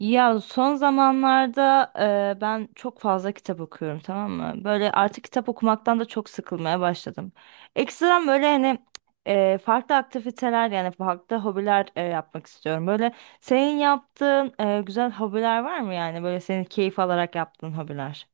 Ya son zamanlarda ben çok fazla kitap okuyorum, tamam mı? Böyle artık kitap okumaktan da çok sıkılmaya başladım. Ekstradan böyle hani farklı aktiviteler, yani farklı hobiler yapmak istiyorum. Böyle senin yaptığın güzel hobiler var mı yani? Böyle senin keyif alarak yaptığın hobiler.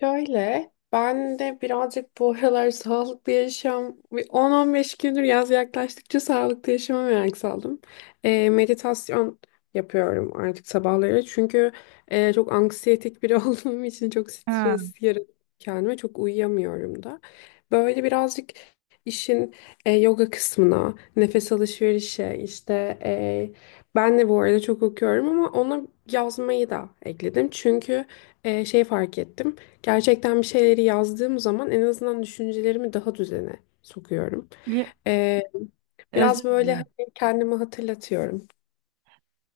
Şöyle, ben de birazcık bu aralar sağlıklı yaşam, bir 10-15 gündür yaz yaklaştıkça sağlıklı yaşama merak saldım. Meditasyon yapıyorum artık sabahları. Çünkü çok anksiyetik biri olduğum için çok Ha. stres yaratıyorum kendime, çok uyuyamıyorum da. Böyle birazcık işin yoga kısmına, nefes alışverişe, işte ben de bu arada çok okuyorum ama ona yazmayı da ekledim. Çünkü şey fark ettim. Gerçekten bir şeyleri yazdığım zaman en azından düşüncelerimi daha düzene sokuyorum. bili- Ee, Özür biraz böyle hani dilerim. kendime hatırlatıyorum.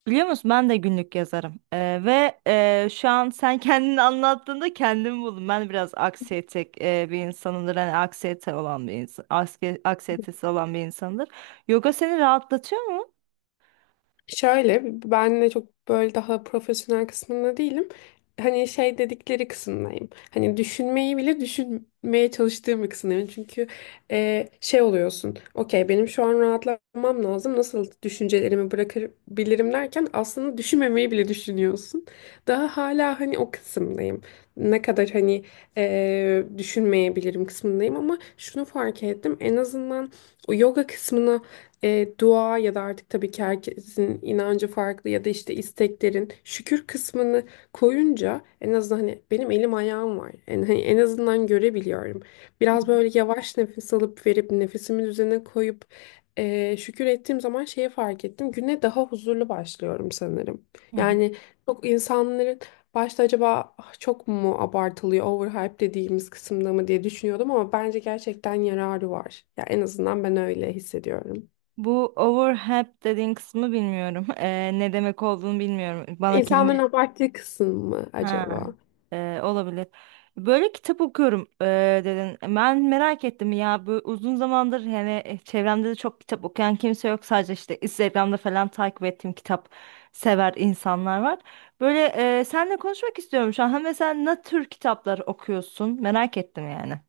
Biliyor musun, ben de günlük yazarım. Ve şu an sen kendini anlattığında kendimi buldum. Ben biraz aksiyetek bir insanımdır. Hani aksiyete olan bir insan, aksiyetesi olan bir insandır. Yoga seni rahatlatıyor mu? Şöyle ben de çok böyle daha profesyonel kısmında değilim. Hani şey dedikleri kısımdayım. Hani düşünmeyi bile düşünmeye çalıştığım bir kısımdayım. Çünkü şey oluyorsun. Okey, benim şu an rahatlamam lazım. Nasıl düşüncelerimi bırakabilirim derken aslında düşünmemeyi bile düşünüyorsun. Daha hala hani o kısımdayım. Ne kadar hani düşünmeyebilirim kısmındayım ama şunu fark ettim. En azından o yoga kısmına dua ya da artık tabii ki herkesin inancı farklı ya da işte isteklerin şükür kısmını koyunca en azından hani benim elim ayağım var. Hani en azından görebiliyorum. Biraz böyle yavaş nefes alıp verip nefesimin üzerine koyup şükür ettiğim zaman şeye fark ettim. Güne daha huzurlu başlıyorum sanırım. Hı hı. Yani çok insanların başta acaba, "Ah, çok mu abartılıyor, overhype dediğimiz kısımda mı" diye düşünüyordum ama bence gerçekten yararı var. Ya en azından ben öyle hissediyorum. Bu overhead dediğin kısmı bilmiyorum. Ne demek olduğunu bilmiyorum. Bana kelime... İnsanların abarttığı kısım mı Ha. acaba? Olabilir. Böyle kitap okuyorum, dedin. Ben merak ettim ya, bu uzun zamandır hani çevremde de çok kitap okuyan kimse yok. Sadece işte Instagram'da falan takip ettiğim kitap sever insanlar var. Böyle seninle konuşmak istiyorum şu an. Ha, mesela ne tür kitaplar okuyorsun? Merak ettim yani.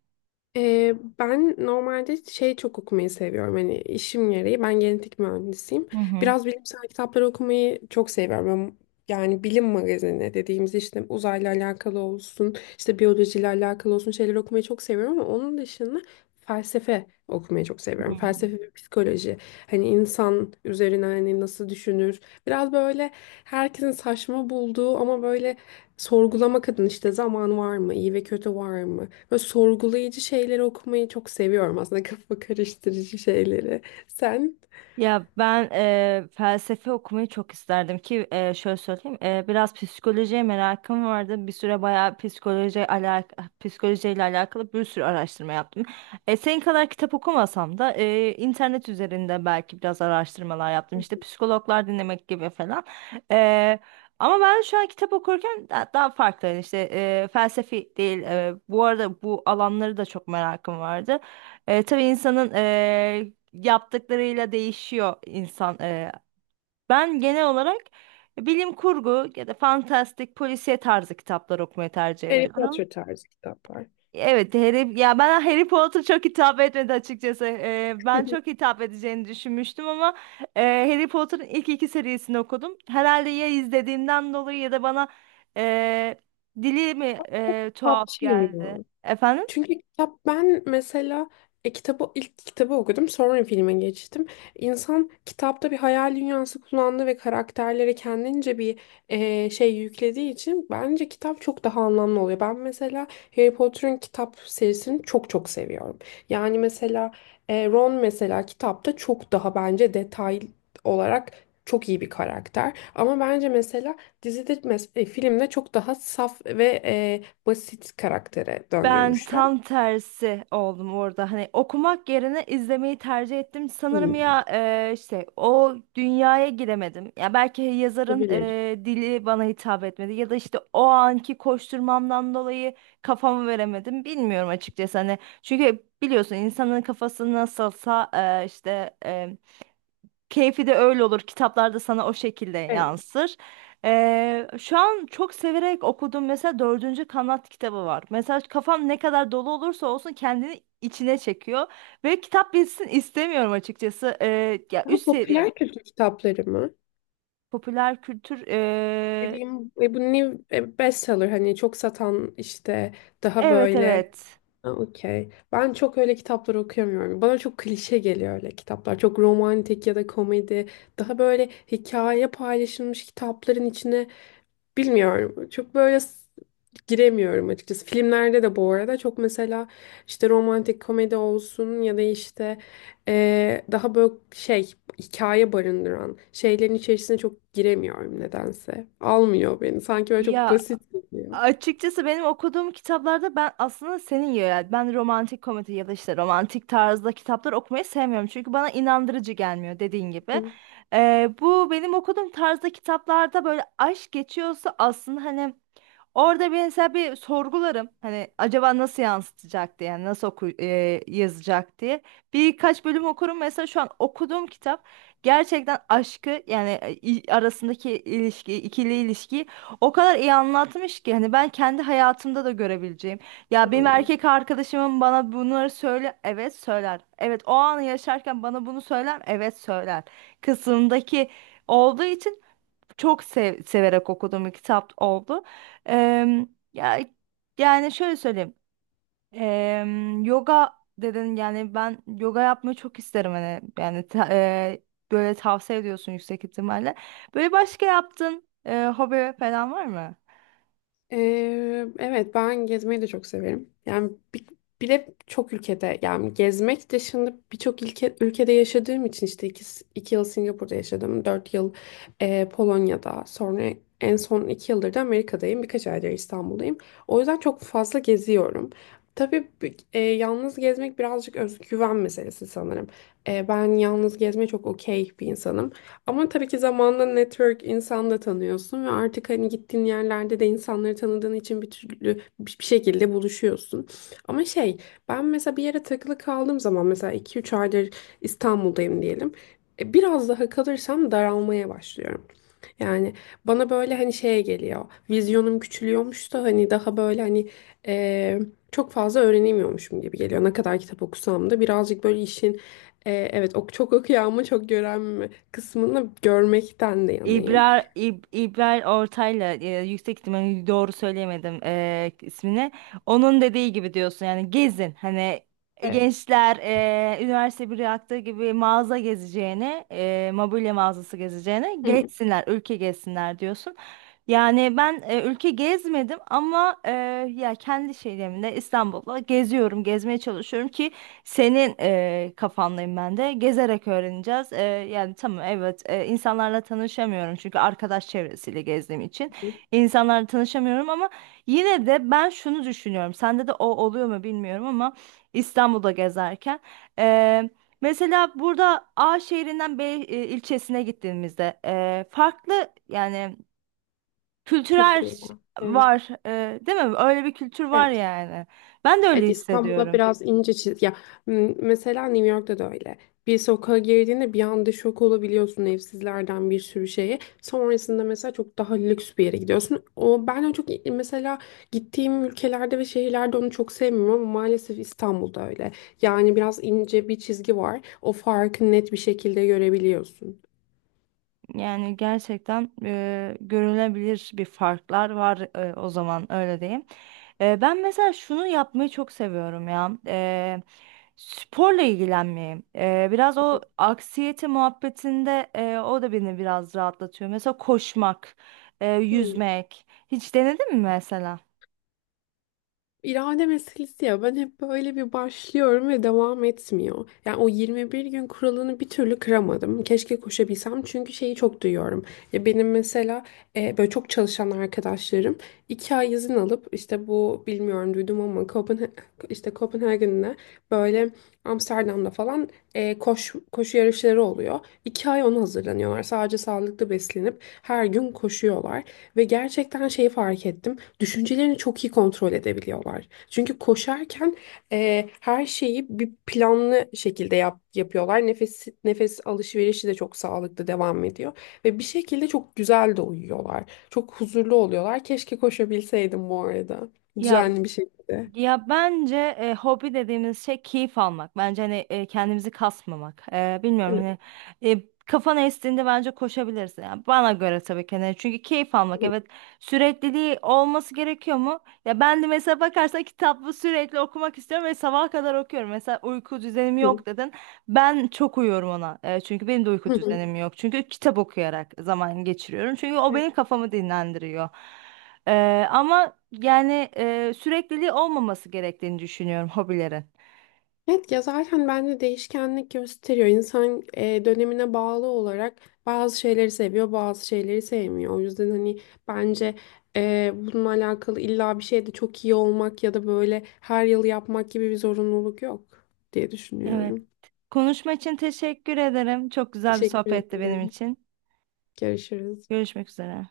Ee, ben normalde şey çok okumayı seviyorum. Hani işim gereği ben genetik mühendisiyim. Hı hı. Biraz bilimsel kitapları okumayı çok seviyorum. Yani bilim magazini dediğimiz işte uzayla alakalı olsun, işte biyolojiyle alakalı olsun şeyler okumayı çok seviyorum ama onun dışında felsefe okumayı çok Hı. seviyorum. Felsefe ve psikoloji. Hani insan üzerine hani nasıl düşünür? Biraz böyle herkesin saçma bulduğu ama böyle sorgulamak adına işte zaman var mı, iyi ve kötü var mı? Böyle sorgulayıcı şeyleri okumayı çok seviyorum aslında kafa karıştırıcı şeyleri. Sen? Ya ben felsefe okumayı çok isterdim ki şöyle söyleyeyim, biraz psikolojiye merakım vardı, bir süre bayağı psikolojiyle alakalı bir sürü araştırma yaptım. E, senin kadar kitap okumasam da internet üzerinde belki biraz araştırmalar yaptım, işte psikologlar dinlemek gibi falan. Eee, Ama ben şu an kitap okurken daha farklı, yani işte felsefi değil, bu arada bu alanları da çok merakım vardı. E, tabii insanın yaptıklarıyla değişiyor insan. Ben genel olarak bilim kurgu ya da fantastik polisiye tarzı kitaplar okumayı tercih Harry ediyorum. Potter tarzı kitaplar. Evet, Harry, ya ben Harry Potter çok hitap etmedi açıkçası. Ben çok hitap edeceğini düşünmüştüm ama Harry Potter'ın ilk iki serisini okudum. Herhalde ya izlediğimden dolayı ya da bana e, dili mi tuhaf Kitapçıyım geldi. ya. Efendim? Çünkü kitap ben mesela ilk kitabı okudum sonra filme geçtim. İnsan kitapta bir hayal dünyası kullandığı ve karakterlere kendince bir şey yüklediği için bence kitap çok daha anlamlı oluyor. Ben mesela Harry Potter'ın kitap serisini çok çok seviyorum. Yani mesela Ron mesela kitapta çok daha bence detay olarak çok iyi bir karakter. Ama bence mesela dizide filmde çok daha saf ve basit karaktere Ben döndürmüşler. tam tersi oldum orada. Hani okumak yerine izlemeyi tercih ettim. Sanırım Hı, ya, işte o dünyaya giremedim. Ya belki yazarın olabilir. Dili bana hitap etmedi ya da işte o anki koşturmamdan dolayı kafamı veremedim. Bilmiyorum açıkçası hani. Çünkü biliyorsun insanın kafası nasılsa işte keyfi de öyle olur. Kitaplarda sana o şekilde Evet. yansır. Şu an çok severek okuduğum mesela dördüncü kanat kitabı var. Mesela kafam ne kadar dolu olursa olsun kendini içine çekiyor. Ve kitap bitsin istemiyorum açıkçası. Ya Daha üst seviye popüler kültür kitapları mı? popüler kültür. Dediğim ve bu new bestseller, hani çok satan, işte daha Evet, böyle. evet. Ha, okey. Ben çok öyle kitaplar okuyamıyorum. Bana çok klişe geliyor öyle kitaplar. Çok romantik ya da komedi. Daha böyle hikaye paylaşılmış kitapların içine, bilmiyorum. Çok böyle giremiyorum açıkçası. Filmlerde de bu arada çok mesela işte romantik komedi olsun ya da işte daha böyle şey hikaye barındıran şeylerin içerisine çok giremiyorum nedense. Almıyor beni. Sanki böyle çok Ya, basit geliyor. açıkçası benim okuduğum kitaplarda, ben aslında senin gibi, yani ben romantik komedi ya da işte romantik tarzda kitaplar okumayı sevmiyorum. Çünkü bana inandırıcı gelmiyor, dediğin gibi. Hı. Bu benim okuduğum tarzda kitaplarda böyle aşk geçiyorsa, aslında hani orada mesela bir sorgularım. Hani acaba nasıl yansıtacak diye, yani yazacak diye. Birkaç bölüm okurum. Mesela şu an okuduğum kitap gerçekten aşkı, yani arasındaki ilişki, ikili ilişkiyi o kadar iyi anlatmış ki, hani ben kendi hayatımda da görebileceğim. Ya benim Hı. erkek arkadaşımın bana bunları söyle, evet söyler. Evet, o anı yaşarken bana bunu söyler, evet söyler. Kısımdaki olduğu için çok severek okuduğum bir kitap oldu. Em, Ya, yani şöyle söyleyeyim. Yoga dedin, yani ben yoga yapmayı çok isterim, hani yani böyle tavsiye ediyorsun yüksek ihtimalle. Böyle başka yaptığın hobi falan var mı? Evet ben gezmeyi de çok severim. Yani bir de çok ülkede, yani gezmek dışında birçok ülkede yaşadığım için, işte iki yıl Singapur'da yaşadım. 4 yıl Polonya'da, sonra en son 2 yıldır da Amerika'dayım. Birkaç aydır İstanbul'dayım. O yüzden çok fazla geziyorum. Tabii yalnız gezmek birazcık özgüven meselesi sanırım. Ben yalnız gezmeye çok okey bir insanım. Ama tabii ki zamanla network, insan da tanıyorsun ve artık hani gittiğin yerlerde de insanları tanıdığın için bir türlü bir şekilde buluşuyorsun. Ama şey, ben mesela bir yere takılı kaldığım zaman, mesela 2-3 aydır İstanbul'dayım diyelim. Biraz daha kalırsam daralmaya başlıyorum. Yani bana böyle hani şeye geliyor. Vizyonum küçülüyormuş da hani, daha böyle hani eee, çok fazla öğrenemiyormuşum gibi geliyor. Ne kadar kitap okusam da birazcık böyle işin evet ok, çok okuyan mı çok gören mi kısmını görmekten de yanayım. İbrar, İbrahim Ortaylı, yüksek ihtimalle doğru söyleyemedim ismini. Onun dediği gibi diyorsun, yani gezin. Hani Evet. gençler üniversite bir yaptığı gibi mağaza gezeceğini, mobilya mağazası gezeceğini Hı hı gezsinler, ülke gezsinler diyorsun. Yani ben ülke gezmedim ama ya kendi şeylerimle İstanbul'da geziyorum, gezmeye çalışıyorum ki senin kafandayım ben de. Gezerek öğreneceğiz. E, yani tamam, evet, insanlarla tanışamıyorum çünkü arkadaş çevresiyle gezdiğim için hı. insanlarla tanışamıyorum ama yine de ben şunu düşünüyorum. Sende de o oluyor mu bilmiyorum ama İstanbul'da gezerken e, mesela burada A şehrinden B ilçesine gittiğimizde farklı yani kültürel Kültür var. Evet. var, değil mi? Öyle bir kültür var Evet. yani. Ben de öyle Evet, İstanbul'da hissediyorum. biraz ince çiz ya, mesela New York'ta da öyle. Bir sokağa girdiğinde bir anda şok olabiliyorsun, evsizlerden bir sürü şeye. Sonrasında mesela çok daha lüks bir yere gidiyorsun. O, ben o çok, mesela gittiğim ülkelerde ve şehirlerde, onu çok sevmiyorum ama maalesef İstanbul'da öyle. Yani biraz ince bir çizgi var. O farkı net bir şekilde görebiliyorsun. Yani gerçekten görülebilir bir farklar var, o zaman öyle diyeyim. E, ben mesela şunu yapmayı çok seviyorum ya. Sporla ilgilenmeyi. E, biraz o aksiyete muhabbetinde o da beni biraz rahatlatıyor. Mesela koşmak, Hmm. yüzmek. Hiç denedin mi mesela? İrade meselesi ya, ben hep böyle bir başlıyorum ve devam etmiyor. Yani o 21 gün kuralını bir türlü kıramadım. Keşke koşabilsem çünkü şeyi çok duyuyorum. Ya benim mesela böyle çok çalışan arkadaşlarım 2 ay izin alıp, işte bu, bilmiyorum, duydum ama işte Kopenhagen'de, böyle Amsterdam'da falan koşu yarışları oluyor. 2 ay ona hazırlanıyorlar. Sadece sağlıklı beslenip her gün koşuyorlar. Ve gerçekten şeyi fark ettim, düşüncelerini çok iyi kontrol edebiliyorlar. Çünkü koşarken her şeyi bir planlı şekilde yapıyorlar. Nefes alışverişi de çok sağlıklı devam ediyor ve bir şekilde çok güzel de uyuyorlar. Çok huzurlu oluyorlar. Keşke koşabilseydim bu arada. Ya. Düzenli bir şekilde. Ya bence hobi dediğimiz şey keyif almak. Bence hani kendimizi kasmamak. E, bilmiyorum hani kafana estiğinde bence koşabilirsin. Yani bana göre tabii ki. Hani çünkü keyif almak, evet, sürekliliği olması gerekiyor mu? Ya ben de mesela bakarsan kitabı sürekli okumak istiyorum ve sabaha kadar okuyorum. Mesela uyku düzenim Evet. yok, dedin. Ben çok uyuyorum ona. Çünkü benim de uyku düzenim yok. Çünkü kitap okuyarak zaman geçiriyorum. Çünkü o benim kafamı dinlendiriyor. Ama yani sürekliliği olmaması gerektiğini düşünüyorum hobilerin. Evet ya, zaten bence değişkenlik gösteriyor. İnsan dönemine bağlı olarak bazı şeyleri seviyor, bazı şeyleri sevmiyor. O yüzden hani bence bununla alakalı illa bir şeyde çok iyi olmak ya da böyle her yıl yapmak gibi bir zorunluluk yok diye Evet. düşünüyorum. Konuşma için teşekkür ederim. Çok güzel bir Teşekkür sohbetti benim ederim. için. Görüşürüz. Görüşmek üzere.